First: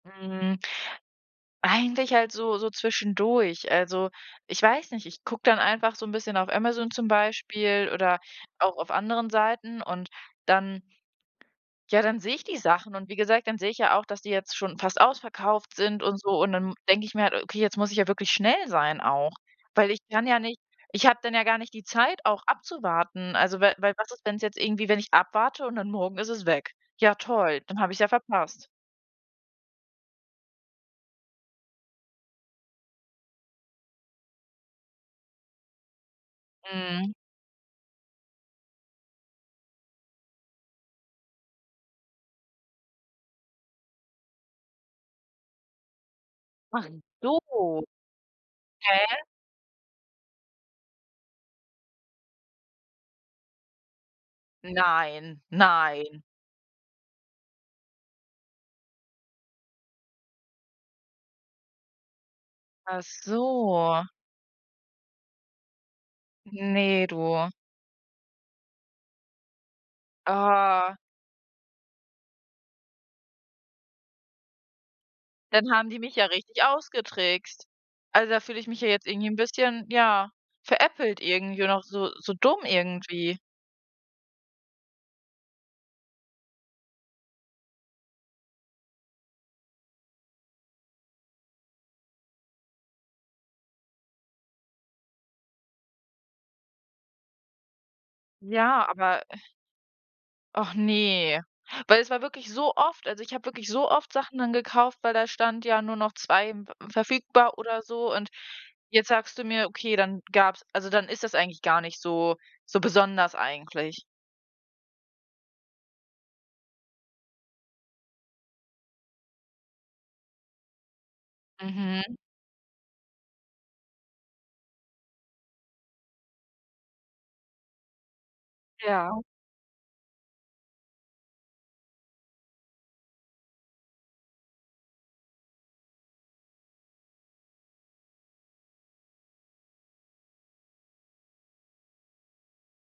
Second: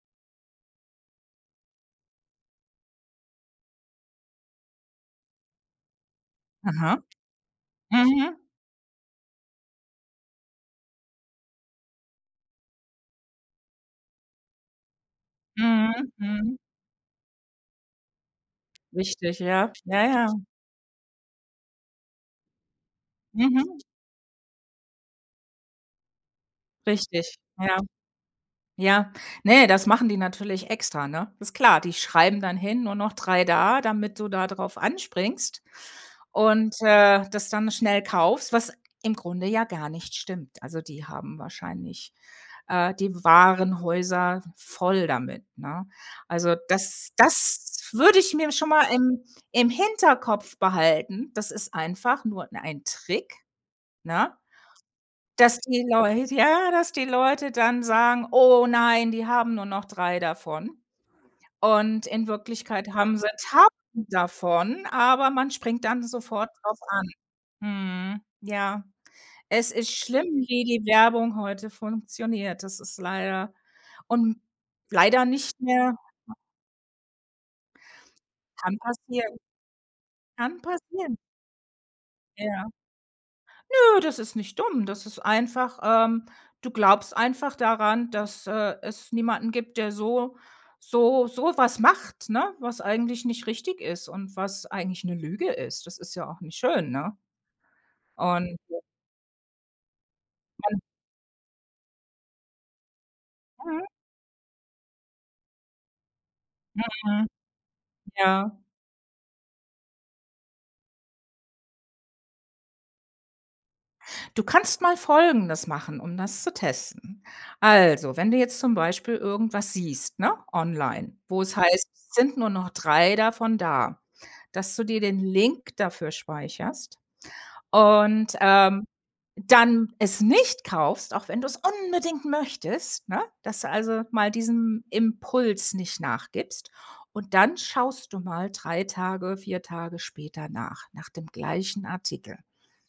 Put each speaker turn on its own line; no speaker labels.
Mhm. Eigentlich halt so so zwischendurch. Also, ich weiß nicht, ich gucke dann einfach so 'n bisschen auf Amazon
Aha.
zum Beispiel oder
Mhm.
auch auf anderen Seiten, und dann ja, dann sehe ich die Sachen und wie gesagt, dann sehe ich ja auch, dass die jetzt schon fast ausverkauft sind
Mhm,
und so, und
mhm.
dann denke ich mir halt: „Okay, jetzt muss ich ja wirklich schnell sein auch“,
Richtig, ja.
weil ich
Ja,
kann ja
ja.
nicht ich habe dann ja gar nicht die Zeit auch abzuwarten, also weil
Mhm.
weil was ist, wenn's jetzt irgendwie wenn ich abwarte und dann morgen ist es weg? Ja
Richtig.
toll,
Ja.
dann hab ich's ja verpasst.
Ja. Ne, das machen die natürlich extra, ne? Ist klar, die schreiben dann hin, nur noch 3 da, damit du da drauf anspringst und,
Mhm.
äh, das dann schnell kaufst, was im Grunde ja gar nicht stimmt. Also, die haben wahrscheinlich, äh, die Warenhäuser voll damit, ne? Also,
Ach
das
so.
das würde ich mir schon mal im
Häh?
im Hinterkopf behalten. Das ist einfach nur 'n ein Trick, ne?
Nein,
Dass die
nein.
Leut Ja, dass die Leute dann sagen: „Oh nein, die haben nur noch 3 davon.” Und in Wirklichkeit
Ach
haben sie 1.000
so.
davon, aber man springt dann sofort drauf
Ne,
an.
du.
Mhm. Ja, es ist schlimm, wie die
Ah.
Werbung heute funktioniert. Das ist leider und leider nicht
Dann haben
mehr
die mich ja richtig ausgetrickst. Also, da fühle ich
Kann
mich ja jetzt irgendwie 'n
passieren.
bisschen, ja,
Kann passieren.
veräppelt irgendwie und auch so so dumm
Ja.
irgendwie.
Nö, das ist nicht dumm. Das ist einfach, ähm du glaubst einfach daran, dass, äh, es niemanden gibt, der so so so was macht, ne, was eigentlich nicht richtig ist und was eigentlich 'ne Lüge ist. Das ist ja auch nicht schön, ne? Und, äh
Ja, aber Och
[unintelligible]
ne, weil es war wirklich so oft also, ich habe wirklich
Mhm.
so oft Sachen dann gekauft, weil da stand, ja: „Nur noch 2, m ve
Mhm.
verfügbar“, oder so, und
Ja.
jetzt sagst du mir, okay, dann gab's also dann ist das eigentlich gar nicht so so besonders eigentlich.
Du kannst mal Folgendes machen, um das zu testen. Also, wenn du jetzt zum Beispiel irgendwas siehst, ne, online, wo es heißt:
Mhm.
„Sind nur noch 3 davon da”. Dass du dir den Link dafür speicherst und, ähm,
Ja.
dann es nicht kaufst, auch wenn du es unbedingt möchtest, ne? Dass du also mal diesem Impuls nicht nachgibst. Und dann schaust du mal 3 Tage, 4 Tage später nach, nach dem gleichen Artikel.